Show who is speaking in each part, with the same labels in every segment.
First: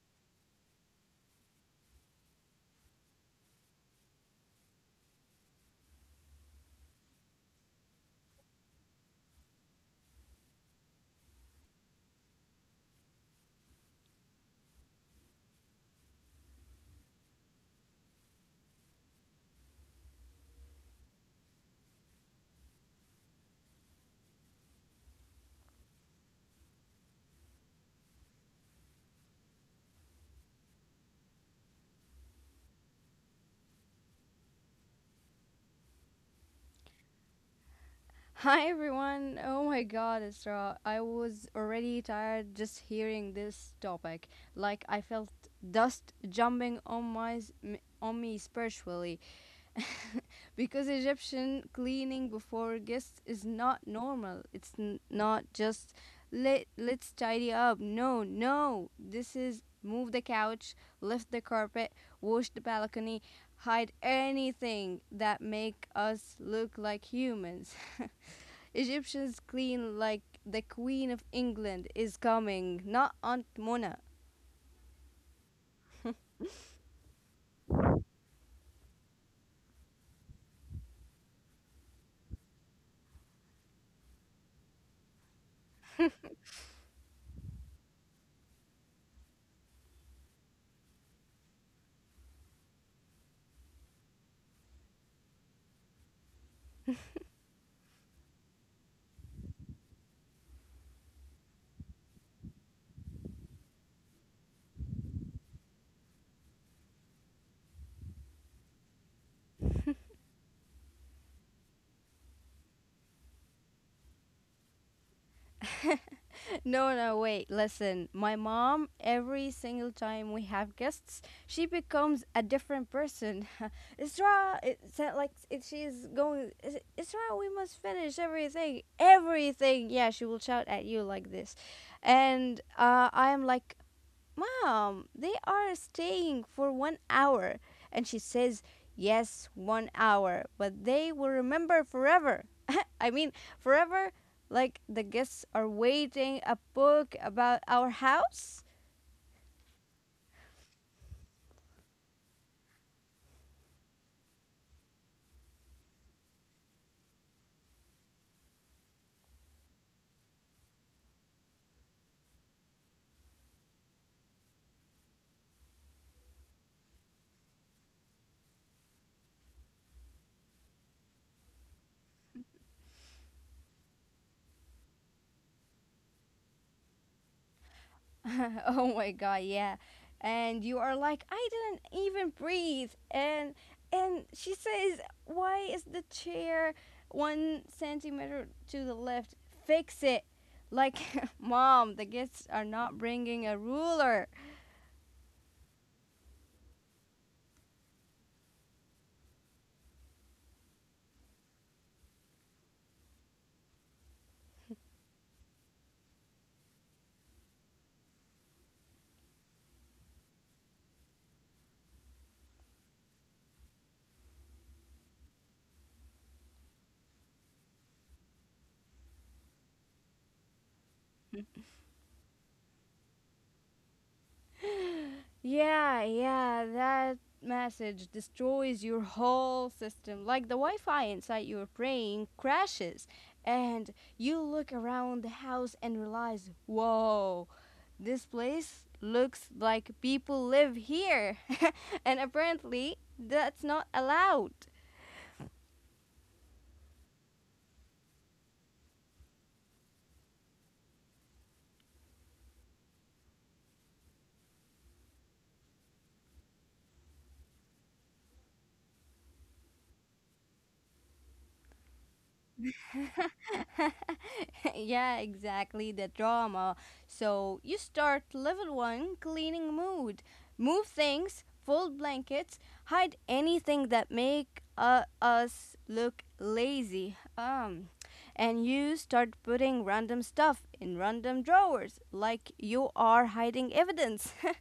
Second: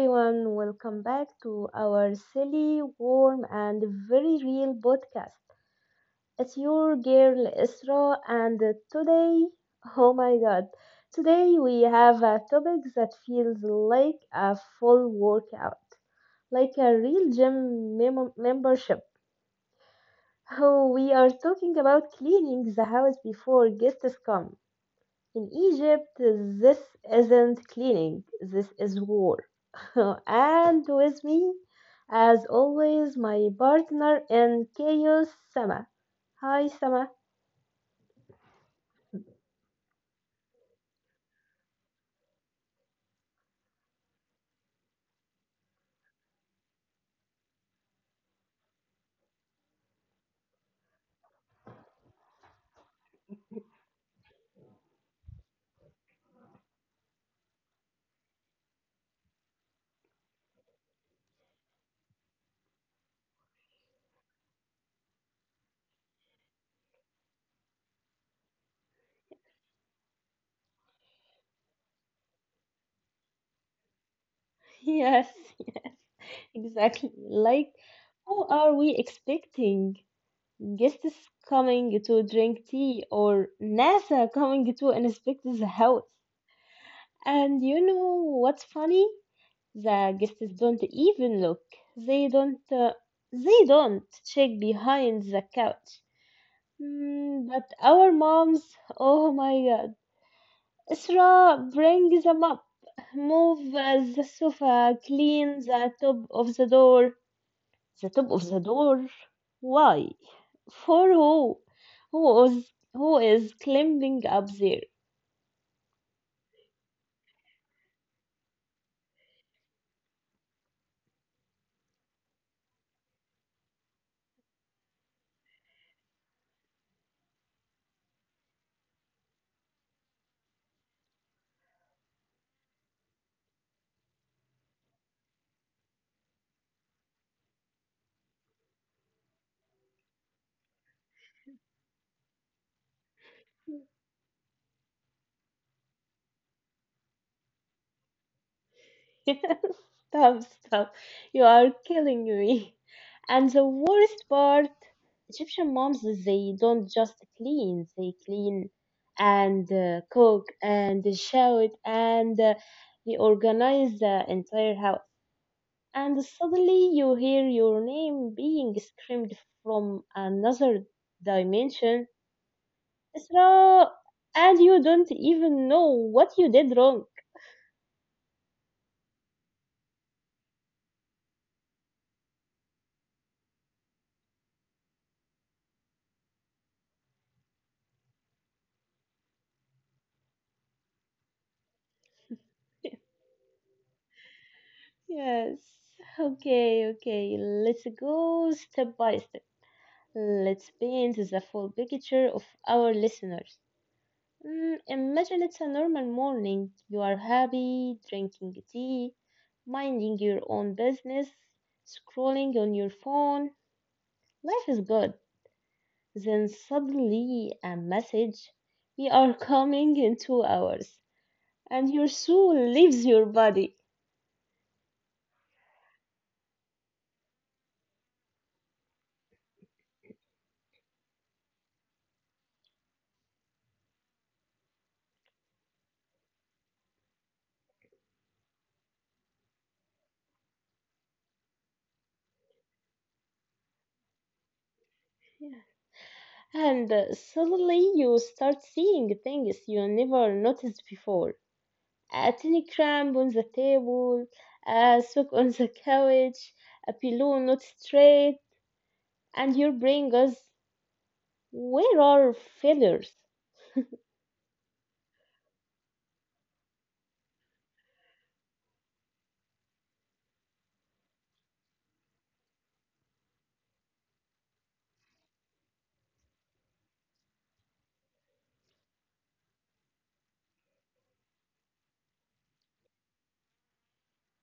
Speaker 1: everyone, welcome back to our silly, warm, and very real podcast. It's your girl Isra, and today, oh my god, today we have a topic that feels like a full workout, like a real membership. Oh, we are talking about cleaning the house before guests come. In Egypt, this isn't cleaning, this is war. And with me, as always, my partner in chaos, Sama. Hi, Sama.
Speaker 2: Hi everyone. Oh my god, Isra. I was already tired just hearing this topic. Like I felt dust jumping on my s- m- on me spiritually because Egyptian cleaning before guests is not normal. It's not just let's tidy up. No, no. This is move the couch, lift the carpet, wash the balcony, hide anything that make us look like humans. Egyptians clean like the Queen of England is coming, not Aunt Mona.
Speaker 1: Yes, exactly. Like, who are we expecting? Guests coming to drink tea or NASA coming to inspect the house? And you know what's funny? The guests don't even look. They don't. They don't check behind the couch. Mm, but our moms. Oh my God. Isra, bring them up. Move the sofa. Clean the top of the door. The top of the door. Why? For who? Who is who is climbing up there?
Speaker 2: No, no, wait, listen. My mom, every single time we have guests, she becomes a different person. Isra, it's not like it, she's going, Isra, we must finish everything. Everything." Yeah, she will shout at you like this. And I am like, "Mom, they are staying for 1 hour." And she says, "Yes, 1 hour, but they will remember forever." I mean, forever, like the guests are waiting a book about our house?
Speaker 1: Stop, stop. You are killing me. And the worst part, Egyptian moms, they don't just clean, they clean and cook and shout and they organize the entire house. And suddenly you hear your name being screamed from another dimension. Isra! And you don't even know what you did wrong.
Speaker 2: Oh my god, yeah. And you are like, "I didn't even breathe." And she says, "Why is the chair 1 centimeter to the left? Fix it." Like, mom, the kids are not bringing a ruler.
Speaker 1: Yes. Okay, okay. Let's go step by step. Let's paint the full picture of our listeners. Mm, imagine it's a normal morning. You are happy, drinking tea, minding your own business, scrolling on your phone. Life is good. Then suddenly a message. We are coming in 2 hours, and your soul leaves your body.
Speaker 2: Yeah, yeah, that message destroys your whole system. Like the Wi Fi inside your brain crashes, and you look around the house and realize, whoa, this place looks like people live here. And apparently, that's not allowed.
Speaker 1: And suddenly you start seeing things you never noticed before. A tiny cramp on the table, a sock on the couch, a pillow not straight, and your brain goes, "Where are failures?"
Speaker 2: Yeah, exactly, the drama. So you start level one cleaning mood. Move things, fold blankets, hide anything that make us look lazy. And you start putting random stuff in random drawers, like you are hiding evidence.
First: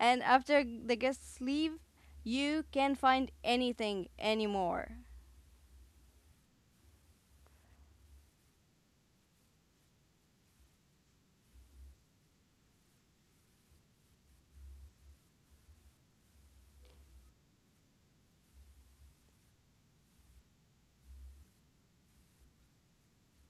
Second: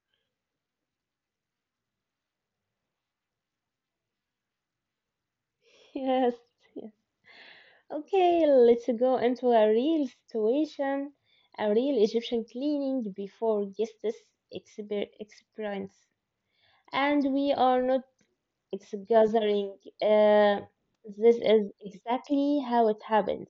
Speaker 2: And after the guests leave, you can't find anything anymore.
Speaker 1: Yes, yes. Okay, let's go into a real situation, a real Egyptian cleaning before guests experience. And we are not, it's gathering. Uh, this is exactly how it happens.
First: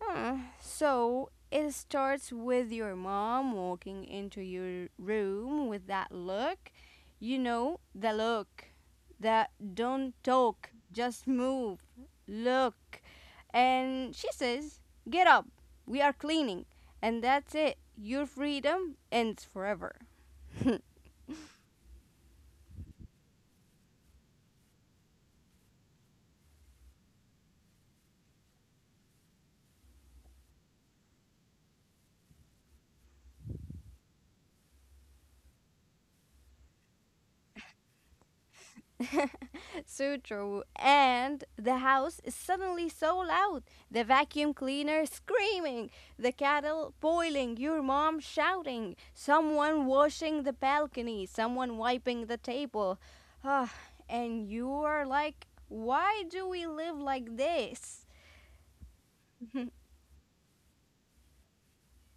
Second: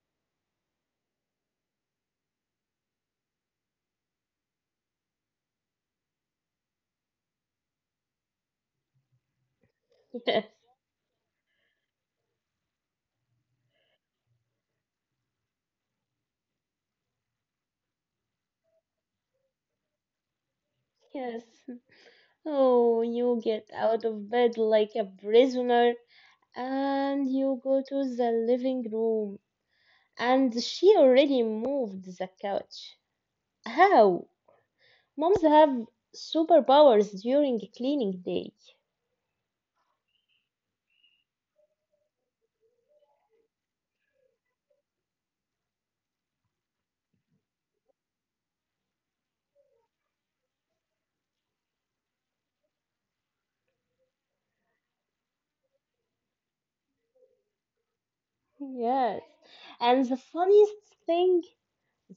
Speaker 2: So it starts with your mom walking into your room with that look. You know, the look. That don't talk, just move. Look. And she says, "Get up. We are cleaning." And that's it. Your freedom ends forever.
Speaker 1: Yes, yes. Oh, you get out of bed like a prisoner and you go to the living room. And she already moved the couch. How? Moms have superpowers during cleaning day.
Speaker 2: So true. And the house is suddenly so loud. The vacuum cleaner screaming, the kettle boiling, your mom shouting, someone washing the balcony, someone wiping the table. Ah, and you are like, why do we live like this?
Speaker 1: Yes. And the funniest thing,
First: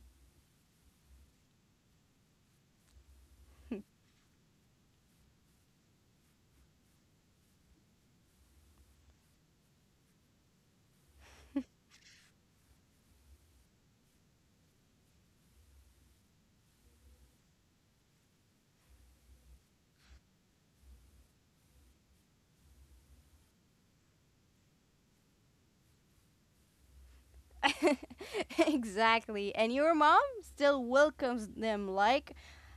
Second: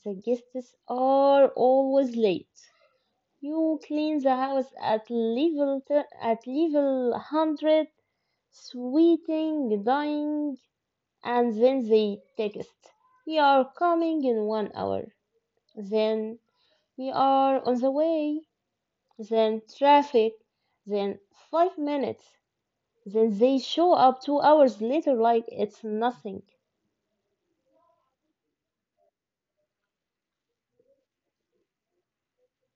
Speaker 1: the guests are always late. You clean the house at level 100, sweating, dying, and then they text. We are coming in 1 hour. Then we are on the way. Then traffic. Then 5 minutes. Then they show up 2 hours later like it's nothing.
Speaker 2: Exactly. And your mom still welcomes them like,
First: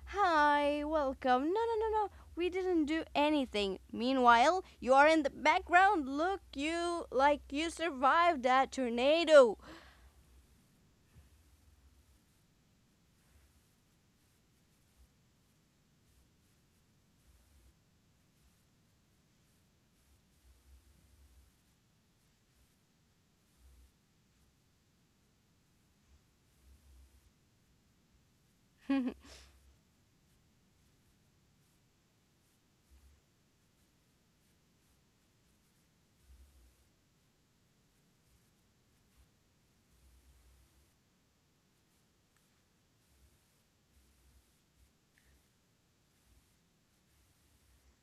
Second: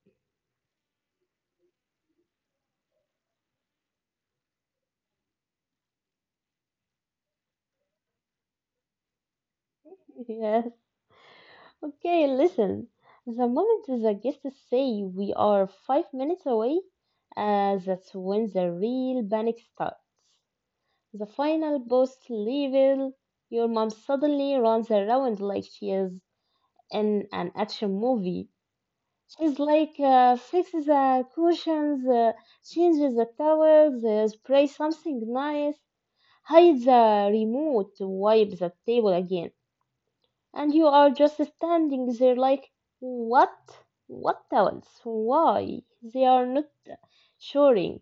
Speaker 2: "Hi, welcome. No, no, no, no. We didn't do anything." Meanwhile, you are in the background. Look, you like you survived that tornado.
Speaker 1: Yes. Okay, listen. The moment the guests say we are 5 minutes away, that's when the real panic starts. The final boss level, your mom suddenly runs around like she is in an action movie. She's like, fixes the cushions, changes the towels, spray something nice, hides the remote, wipe the table again, and you are just standing there like, what? What else? Why? They are not showering.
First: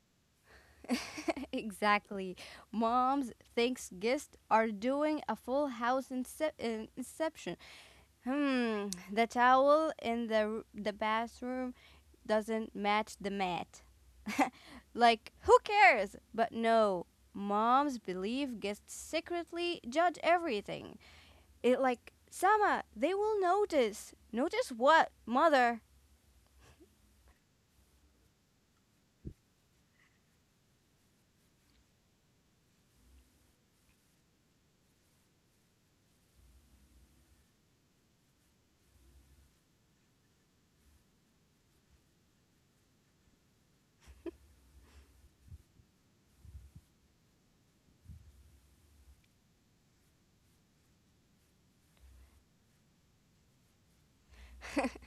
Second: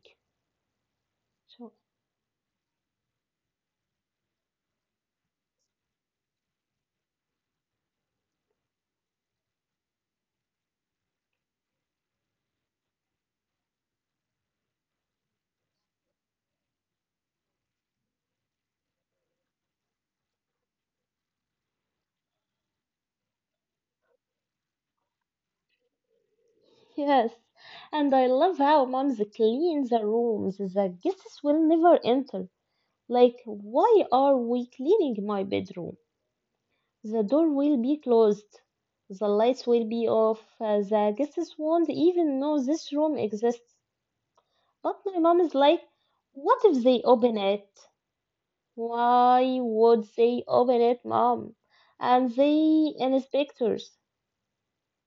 Speaker 1: So,
Speaker 2: Exactly. Moms thinks guests are doing a full house inception. Hmm, the towel in the bathroom doesn't match the mat. Like, who cares? But no, mom's belief gets secretly judge everything. It like Sama, they will notice. Notice what, mother?
Speaker 1: yes, and I love how moms clean the rooms the guests will never enter. Like, why are we cleaning my bedroom? The door will be closed. The lights will be off. The guests won't even know this room exists. But my mom is like, what if they open it? Why would they open it, mom? And the inspectors.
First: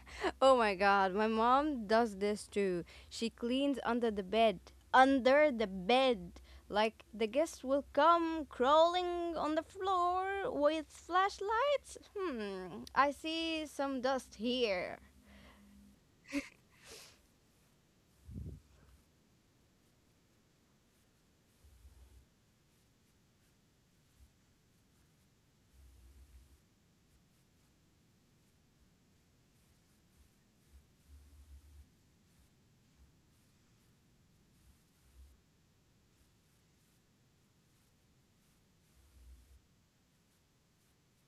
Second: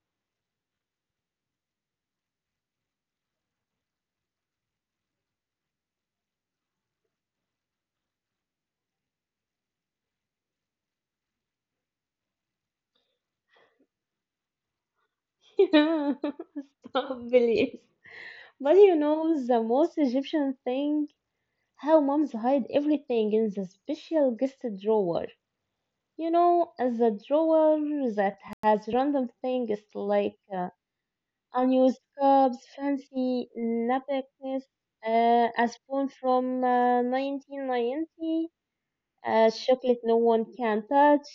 Speaker 2: Oh my god, my mom does this too. She cleans under the bed. Under the bed. Like the guests will come crawling on the floor with flashlights. Hmm, I see some dust here.
Speaker 1: Stop, please. But you know the most Egyptian thing? How moms hide everything in the special guest drawer. You know, as a drawer that has random things like unused cups, fancy napkins, a spoon from 1990, a chocolate no one can touch,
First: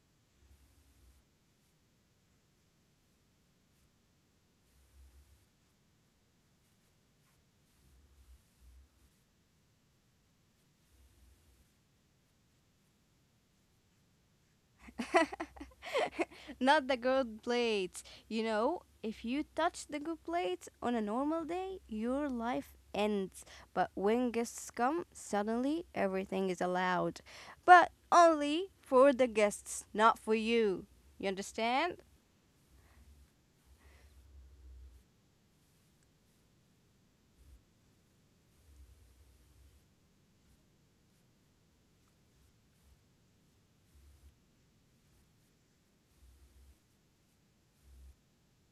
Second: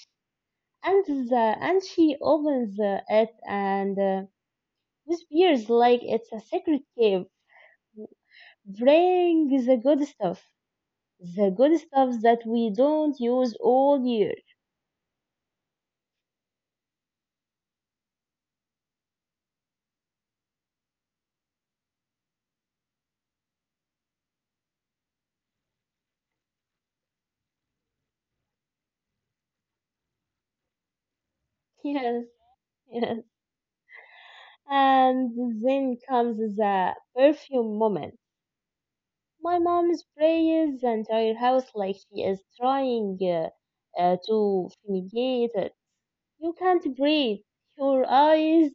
Speaker 1: and she opens it and whispers like it's a secret cave. Bring the good stuff that we don't use all year.
Speaker 2: Not the gold plates. You know, if you touch the gold plates on a normal day, your life ends. But when guests come, suddenly everything is allowed. But only for the guests, not for you. You understand?
Speaker 1: Yes, yes. And then comes the perfume moment. My mom sprays the entire house like she is trying to fumigate it. You can't breathe. Your eyes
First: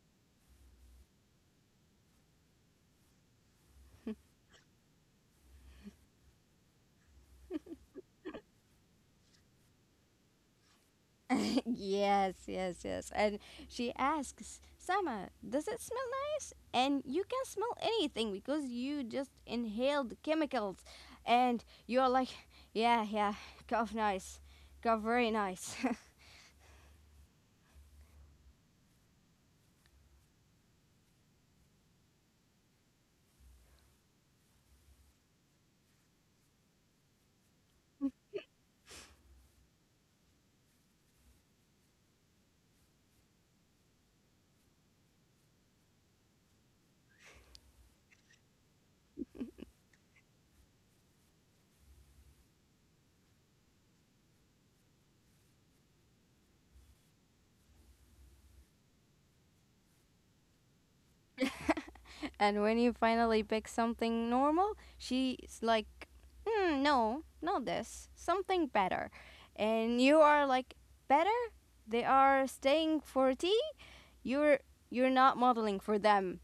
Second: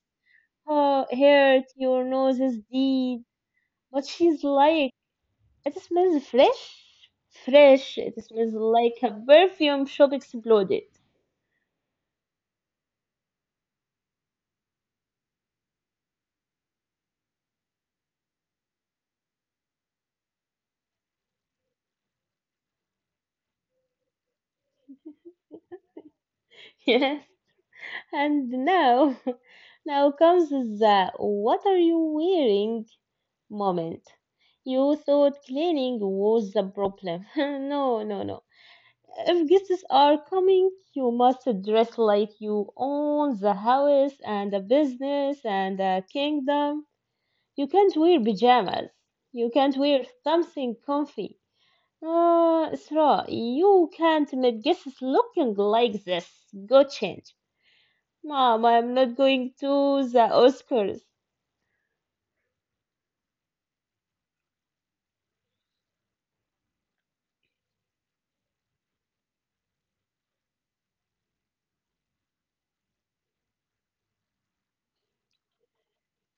Speaker 1: hurt. Your nose is deep. But she's like, it smells fresh, fresh. It smells like a perfume shop exploded.
Speaker 2: Yes, yes, yes. And she asks, "Sama, does it smell nice?" And you can smell anything because you just inhaled chemicals. And you're like, yeah, yeah, cough nice. Cough very nice.
Speaker 1: Yes. And now, now comes the what are you wearing moment. You thought cleaning was the problem. No, no, no. If guests are coming, you must dress like you own the house and the business and the kingdom. You can't wear pajamas. You can't wear something comfy. Isra, you can't make guesses looking like this. Go change. Mom, I'm not going to the Oscars.
Speaker 2: And when you finally pick something normal, she's like, mm, no, not this. Something better. And you are like, "Better? They are staying for tea? You're you're not modeling for them."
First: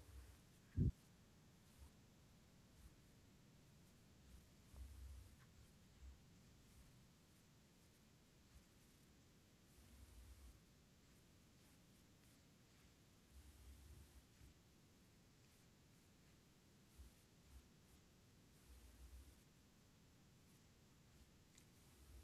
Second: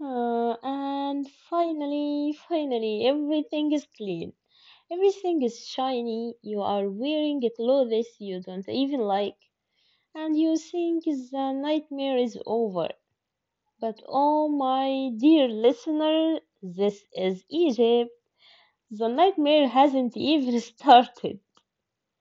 Speaker 1: And finally, finally, everything is clean. Everything is shiny. You are wearing clothes you don't even like. And you think the nightmare is over. But oh my dear listener, this is Egypt. The nightmare hasn't even started.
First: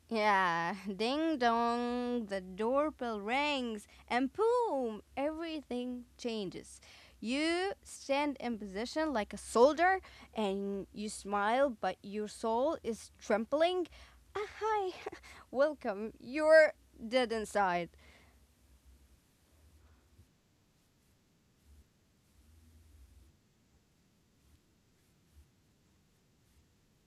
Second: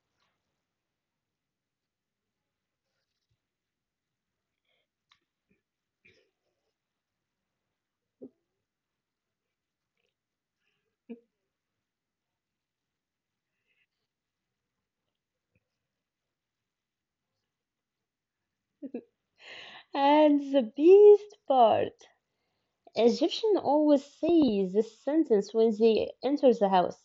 Speaker 2: Yeah, ding dong, the doorbell rings, and boom, everything changes. You stand in position like a soldier and you smile, but your soul is trembling. Ah, hi, welcome, you're dead inside.
Speaker 1: And the best part, Egyptians always say this sentence when they enter the house.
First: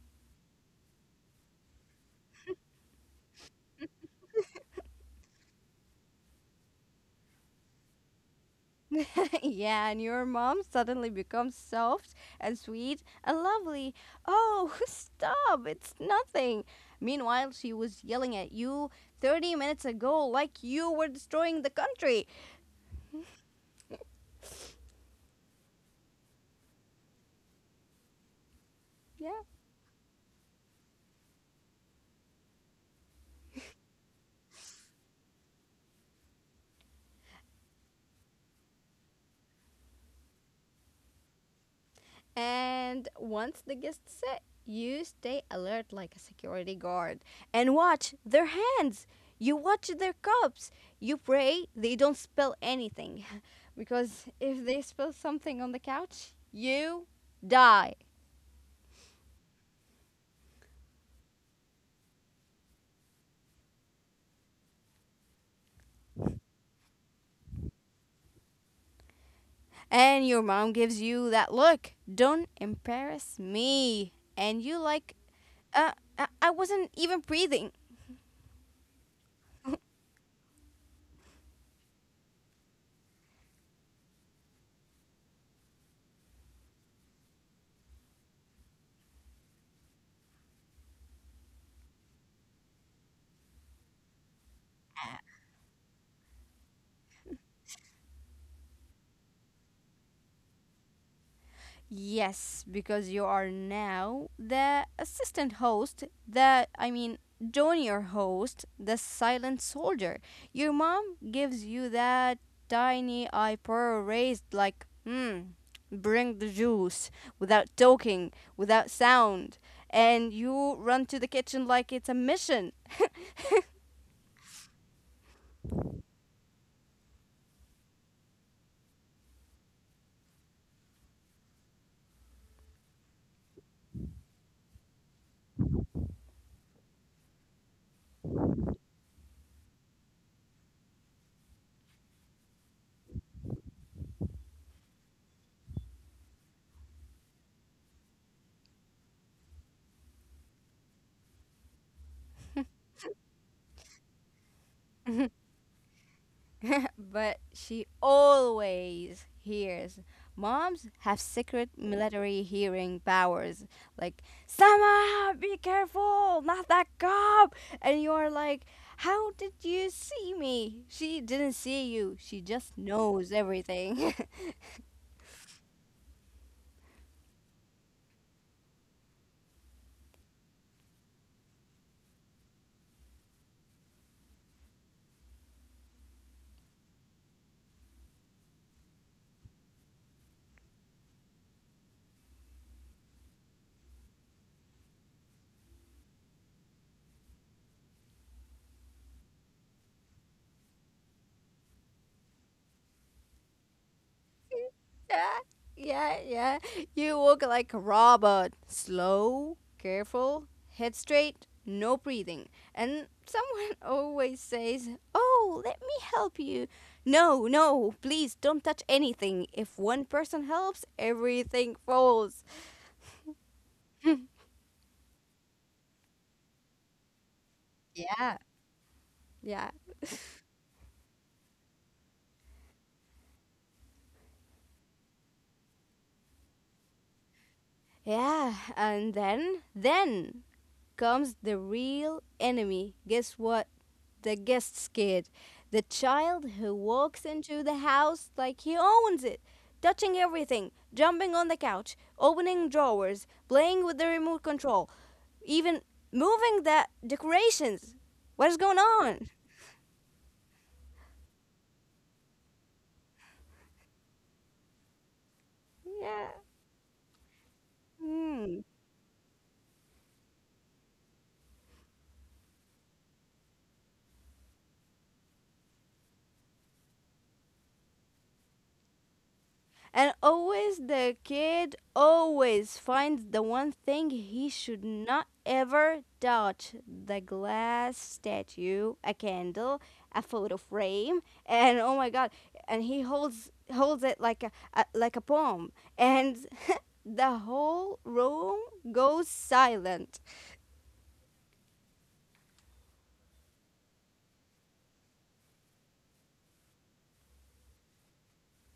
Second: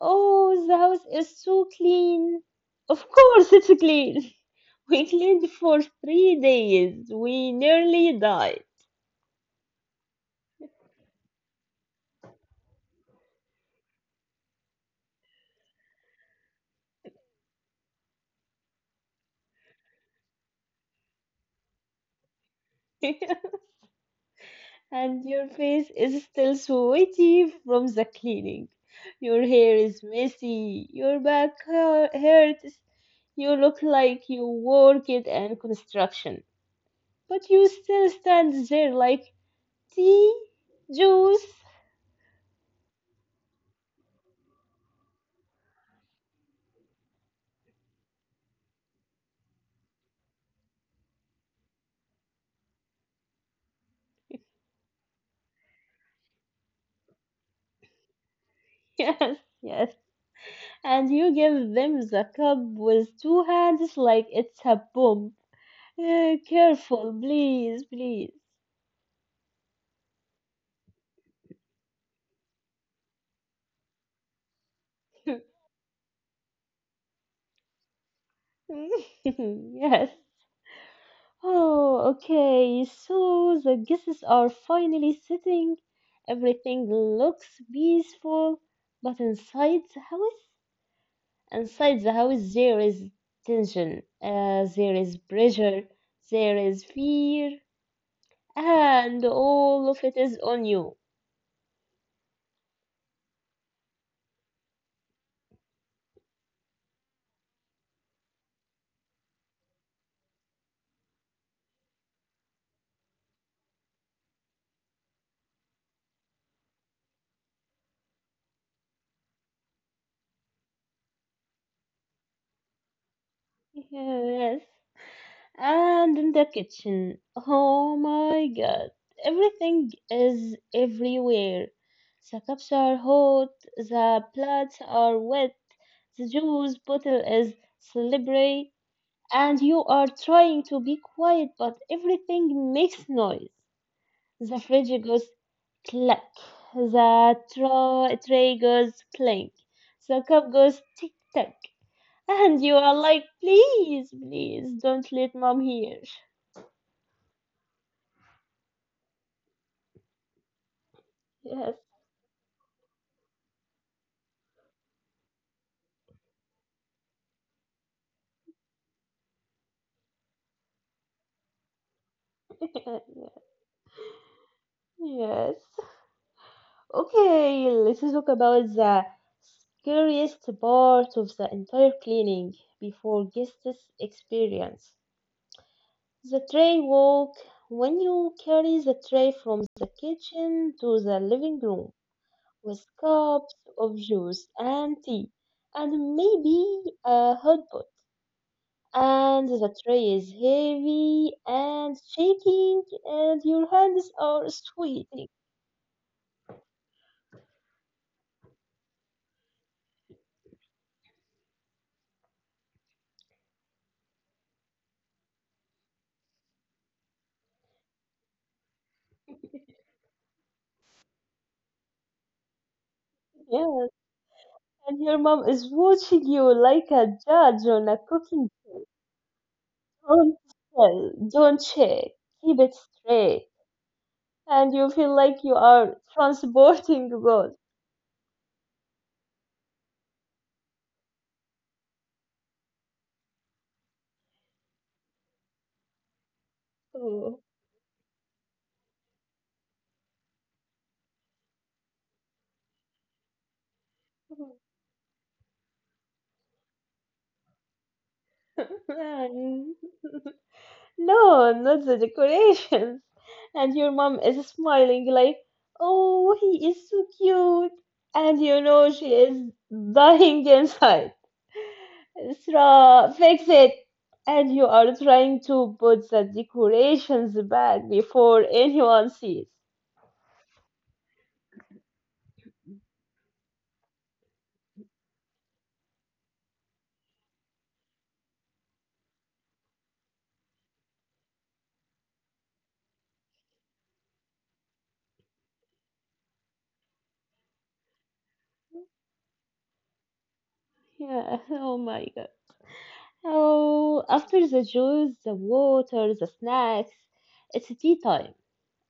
Speaker 1: Oh, the house is so clean. Of course it's clean. We cleaned for 3 days. We nearly died.
Speaker 2: Yeah, and your mom suddenly becomes soft and sweet and lovely. Oh, stop, it's nothing. Meanwhile, she was yelling at you 30 minutes ago like you were destroying the country.
Speaker 1: And your face is still sweaty from the cleaning.
Speaker 2: Yeah.
Speaker 1: Your hair is messy. Your back hurts. You look like you worked in construction. But you still stand there like, tea, juice.
Speaker 2: And once the guests sit, you stay alert like a security guard and watch their hands. You watch their cups. You pray they don't spill anything. Because if they spill something on the couch, you die.
Speaker 1: Yes, yes. And you give them the cup with two hands like it's a bomb. Eh, careful, please, please.
Speaker 2: And your mom gives you that look. "Don't embarrass me." And you like, uh, I wasn't even breathing.
Speaker 1: Yes. Oh, okay. So the guests are finally sitting. Everything looks peaceful, but inside the house, there is tension. There is pressure. There is fear. And all of it is on you.
Speaker 2: Yes, because you are now the assistant host, the, I mean, junior host, the silent soldier. Your mom gives you that tiny eyebrow raised, like, hmm, bring the juice, without talking, without sound. And you run to the kitchen like it's a mission.
Speaker 1: Yes. And in the kitchen. Oh my god. Everything is everywhere. The cups are hot, the plates are wet, the juice bottle is slippery, and you are trying to be quiet, but everything makes noise. The fridge goes clack, the tray goes clink, the cup goes tick tack, and you are like, please, please don't let mom hear.
Speaker 2: But she always hears. Moms have secret
Speaker 1: Yes,
Speaker 2: military hearing powers. Like, "Sama, be careful, not that cop." And you're like, "How did you see me?" She didn't see you. She just knows everything.
Speaker 1: yes. Okay, let's talk about the scariest part of the entire cleaning before guests experience. The tray walk. When you carry the tray from the kitchen to the living room with cups of juice and tea and maybe a hot pot, and the tray is heavy and shaking, and your hands are sweating.
Speaker 2: Yeah, yeah, yeah. You walk like a robot. Slow, careful, head straight, no breathing. And someone always says, "Oh, let me help you." No, no, please don't touch anything. If one person helps, everything falls.
Speaker 1: Yes, and your mom is watching you like a judge on a cooking
Speaker 2: Yeah,
Speaker 1: show.
Speaker 2: yeah.
Speaker 1: Don't tell, don't check, keep it straight, and you feel like you are transporting God.
Speaker 2: Yeah, and then comes the real enemy. Guess what? The guest's kid. The child who walks
Speaker 1: Oh.
Speaker 2: into the house like he owns it, touching everything, jumping on the couch, opening drawers, playing with the remote control, even moving the decorations. What is going on?
Speaker 1: Man. No, not the decorations. And your mom is smiling like, oh,
Speaker 2: Yeah.
Speaker 1: he is so cute. And you
Speaker 2: Hmm.
Speaker 1: know she is dying inside. Isra, fix it. And you are trying to put the decorations back before anyone sees.
Speaker 2: And always the kid always finds the one thing he should not ever touch: the glass statue, a candle, a photo frame, and oh my god, and he holds it like a like a bomb and the whole room goes silent.
Speaker 1: Yeah, oh my god. Oh, after the juice, the water, the snacks, it's tea time.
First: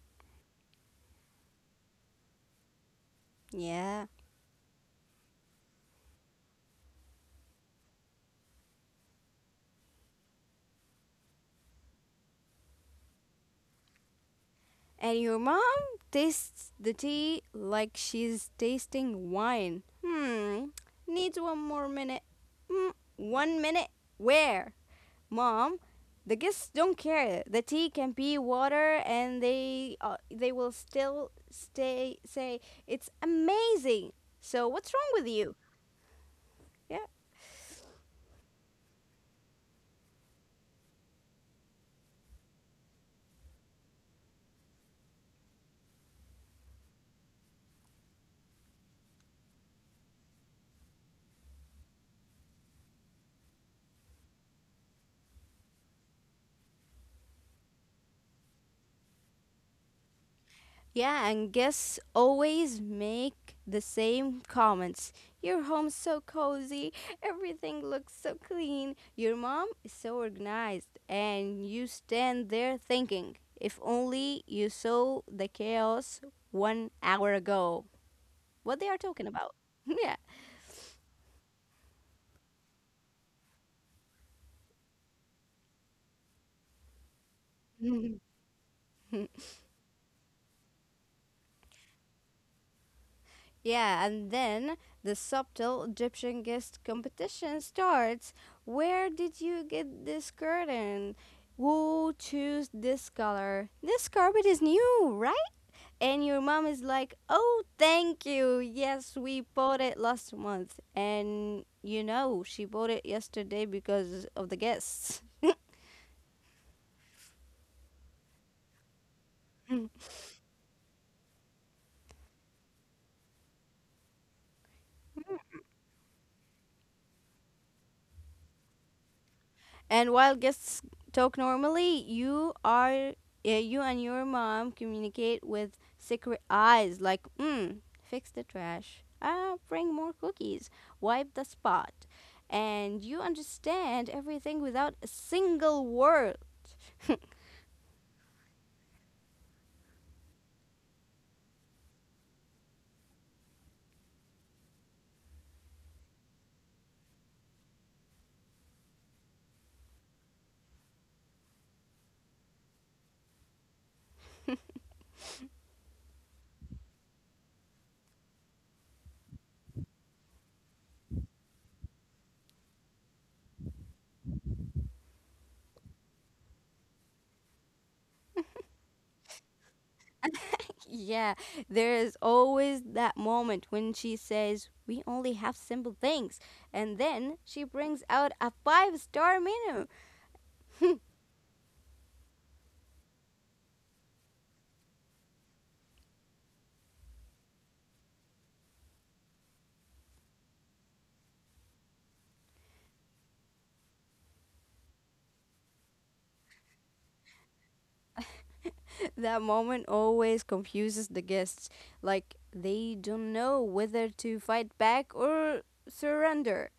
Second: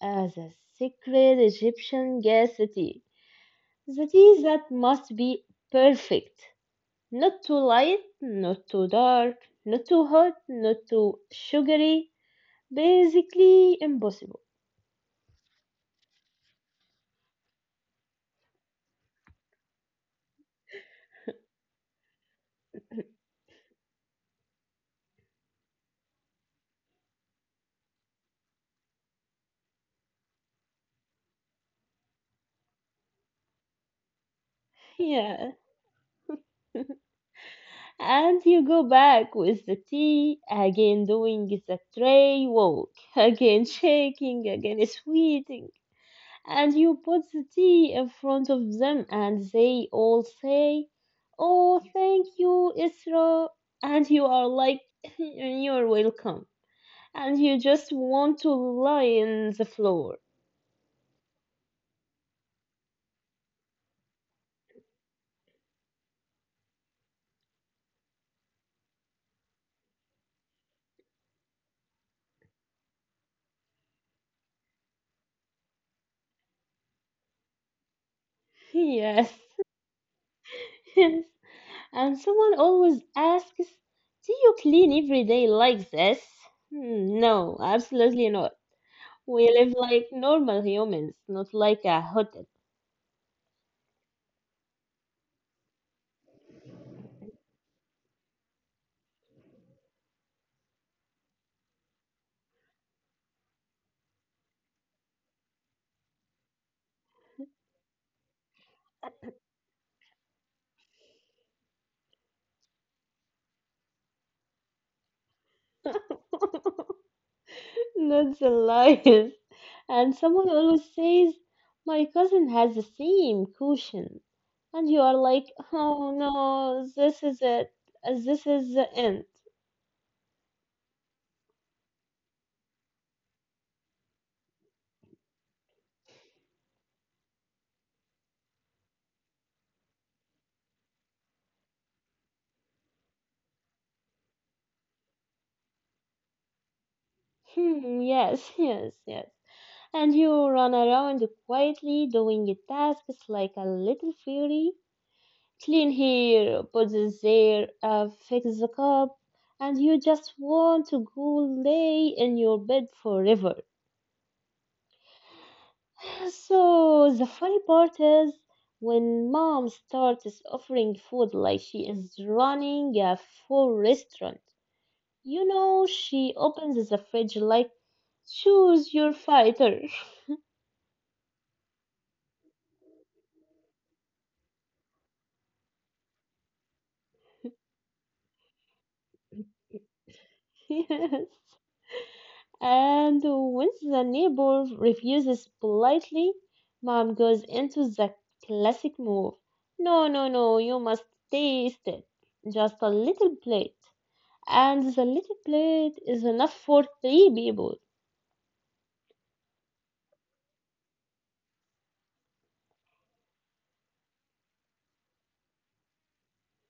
Speaker 1: The secret Egyptian guest tea.
Speaker 2: Yeah.
Speaker 1: The tea that must be perfect. Not too light, not too dark, not too hot, not too sugary. Basically impossible.
Speaker 2: And your mom tastes the tea like she's tasting wine. Hmm, needs 1 more minute. Hmm, 1 minute? Where? Mom, the guests don't care. The tea can be water and they will still stay say it's amazing. So what's wrong with
Speaker 1: Yeah.
Speaker 2: you? Yeah.
Speaker 1: And you go back with the tea, again doing the tray walk, again shaking, again sweating. And you put the tea in front of them and they all say, oh, thank you, Isra. And you are like, you're welcome. And you just want to lie in the floor.
Speaker 2: Yeah, and guests always make the same comments. Your home's so cozy, everything looks so clean, your mom is so organized, and you stand there thinking, if only you saw the chaos 1 hour ago. What they are talking
Speaker 1: Yes,
Speaker 2: about.
Speaker 1: yes. And someone always asks, do you clean every day like this? Hmm, no,
Speaker 2: Yeah.
Speaker 1: absolutely not. We live like normal humans, not like a hotel.
Speaker 2: Yeah, and then the subtle Egyptian guest competition starts. Where did you get this curtain? Who choose this color? This carpet is new, right? And your mom is like, "Oh, thank you. Yes, we bought it last month." And you know, she bought it yesterday because of the guests.
Speaker 1: Not the lies. And someone always says, my cousin has the same cushion. And you are like, oh no, this is it. This is the end.
Speaker 2: And while guests talk normally, you and your mom communicate with secret eyes like, mm, fix the trash, ah, bring more cookies, wipe the spot. And you understand everything without a single word.
Speaker 1: Hmm, yes, yes, yes. And you run around quietly doing your tasks like a little fairy. Clean here, put this there, fix the cup, and you just want to go lay in your bed forever. So the funny part is when mom starts offering food like she is running a full restaurant. You know, she opens the fridge like, choose your fighter.
Speaker 2: Yeah, there is always that moment when she says, "We only have simple things." And then she brings out a five-star menu.
Speaker 1: Yes. And when the neighbor refuses politely, mom goes into the classic move. No, no, no, you must taste it. Just a little plate. And the little plate is enough for three people.
Speaker 2: That moment always confuses the guests. Like, they don't know whether to fight back or surrender.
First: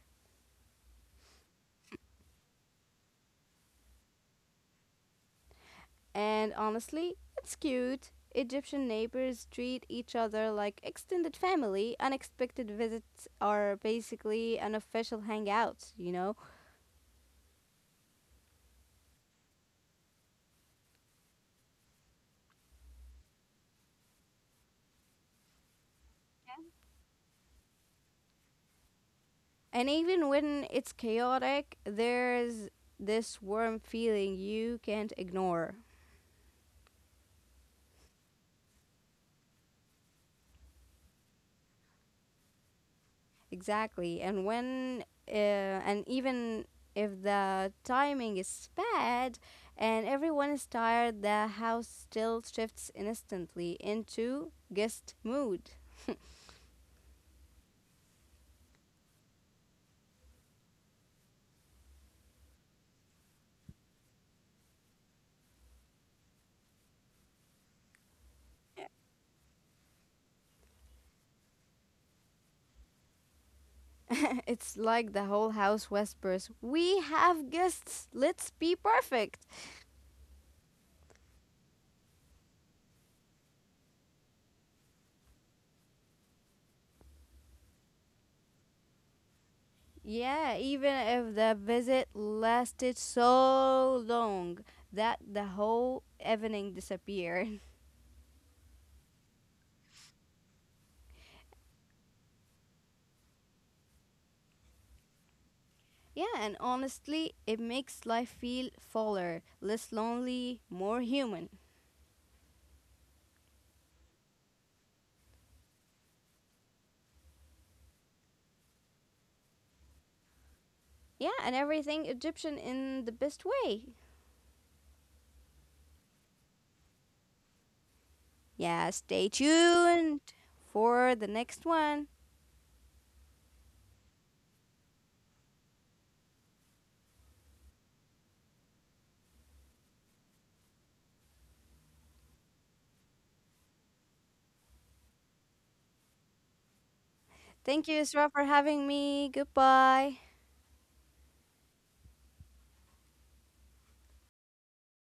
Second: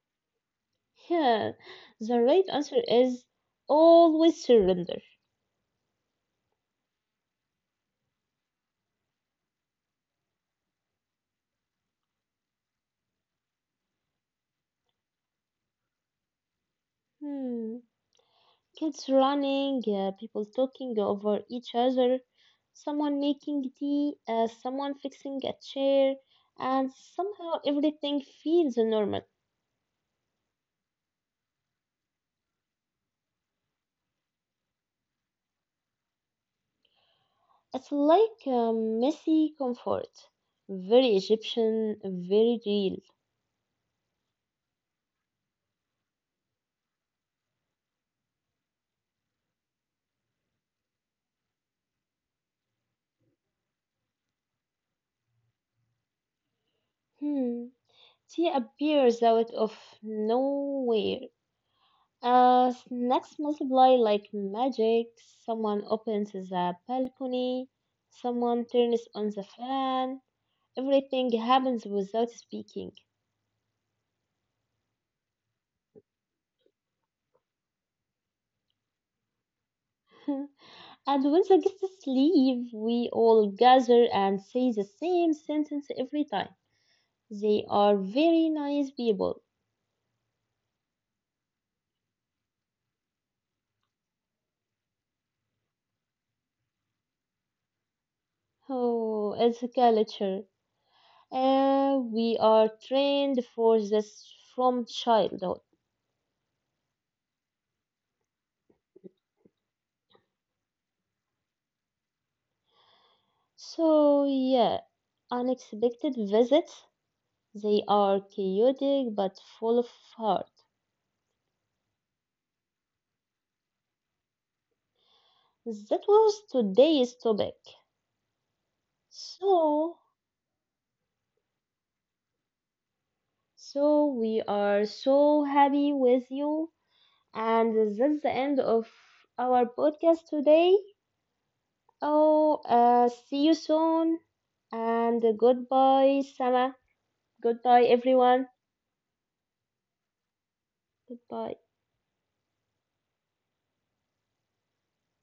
Speaker 1: Yeah, the right answer is always surrender.
Speaker 2: And honestly, it's cute. Egyptian neighbors treat each other like extended family. Unexpected visits are basically unofficial hangouts, you know?
Speaker 1: Hmm. Kids running, people talking over each other, someone making tea, someone fixing a chair, and somehow everything feels normal.
Speaker 2: And even when it's chaotic, there's this warm feeling you can't ignore.
Speaker 1: It's like a messy comfort. Very Egyptian, very real.
Speaker 2: Exactly. And even if the timing is bad and everyone is tired, the house still shifts instantly into guest mood.
Speaker 1: Hmm. Tea appears out of nowhere. Snacks multiply like magic. Someone opens the balcony. Someone turns on the fan. Everything happens without speaking.
Speaker 2: It's like the whole house whispers, "We have guests! Let's be perfect!"
Speaker 1: And when the guests leave, we all gather and say the same sentence every time. They are very nice people.
Speaker 2: Yeah, even if the visit lasted so long that the whole evening disappeared.
Speaker 1: Oh, it's a culture. We are trained for this from childhood.
Speaker 2: Yeah, and honestly, it makes life feel fuller, less lonely, more human.
Speaker 1: So, yeah, unexpected visits. They are chaotic but full of heart.
Speaker 2: Yeah, and everything Egyptian in the best way.
Speaker 1: That was today's topic.
Speaker 2: Yeah, stay
Speaker 1: So,
Speaker 2: tuned for the next one.
Speaker 1: So we are so happy with you, and that's the end of our podcast today. Oh, see you soon, and goodbye, Sama. Goodbye,
Speaker 2: Thank you, Isra, for
Speaker 1: everyone.
Speaker 2: having me. Goodbye.
Speaker 1: Goodbye.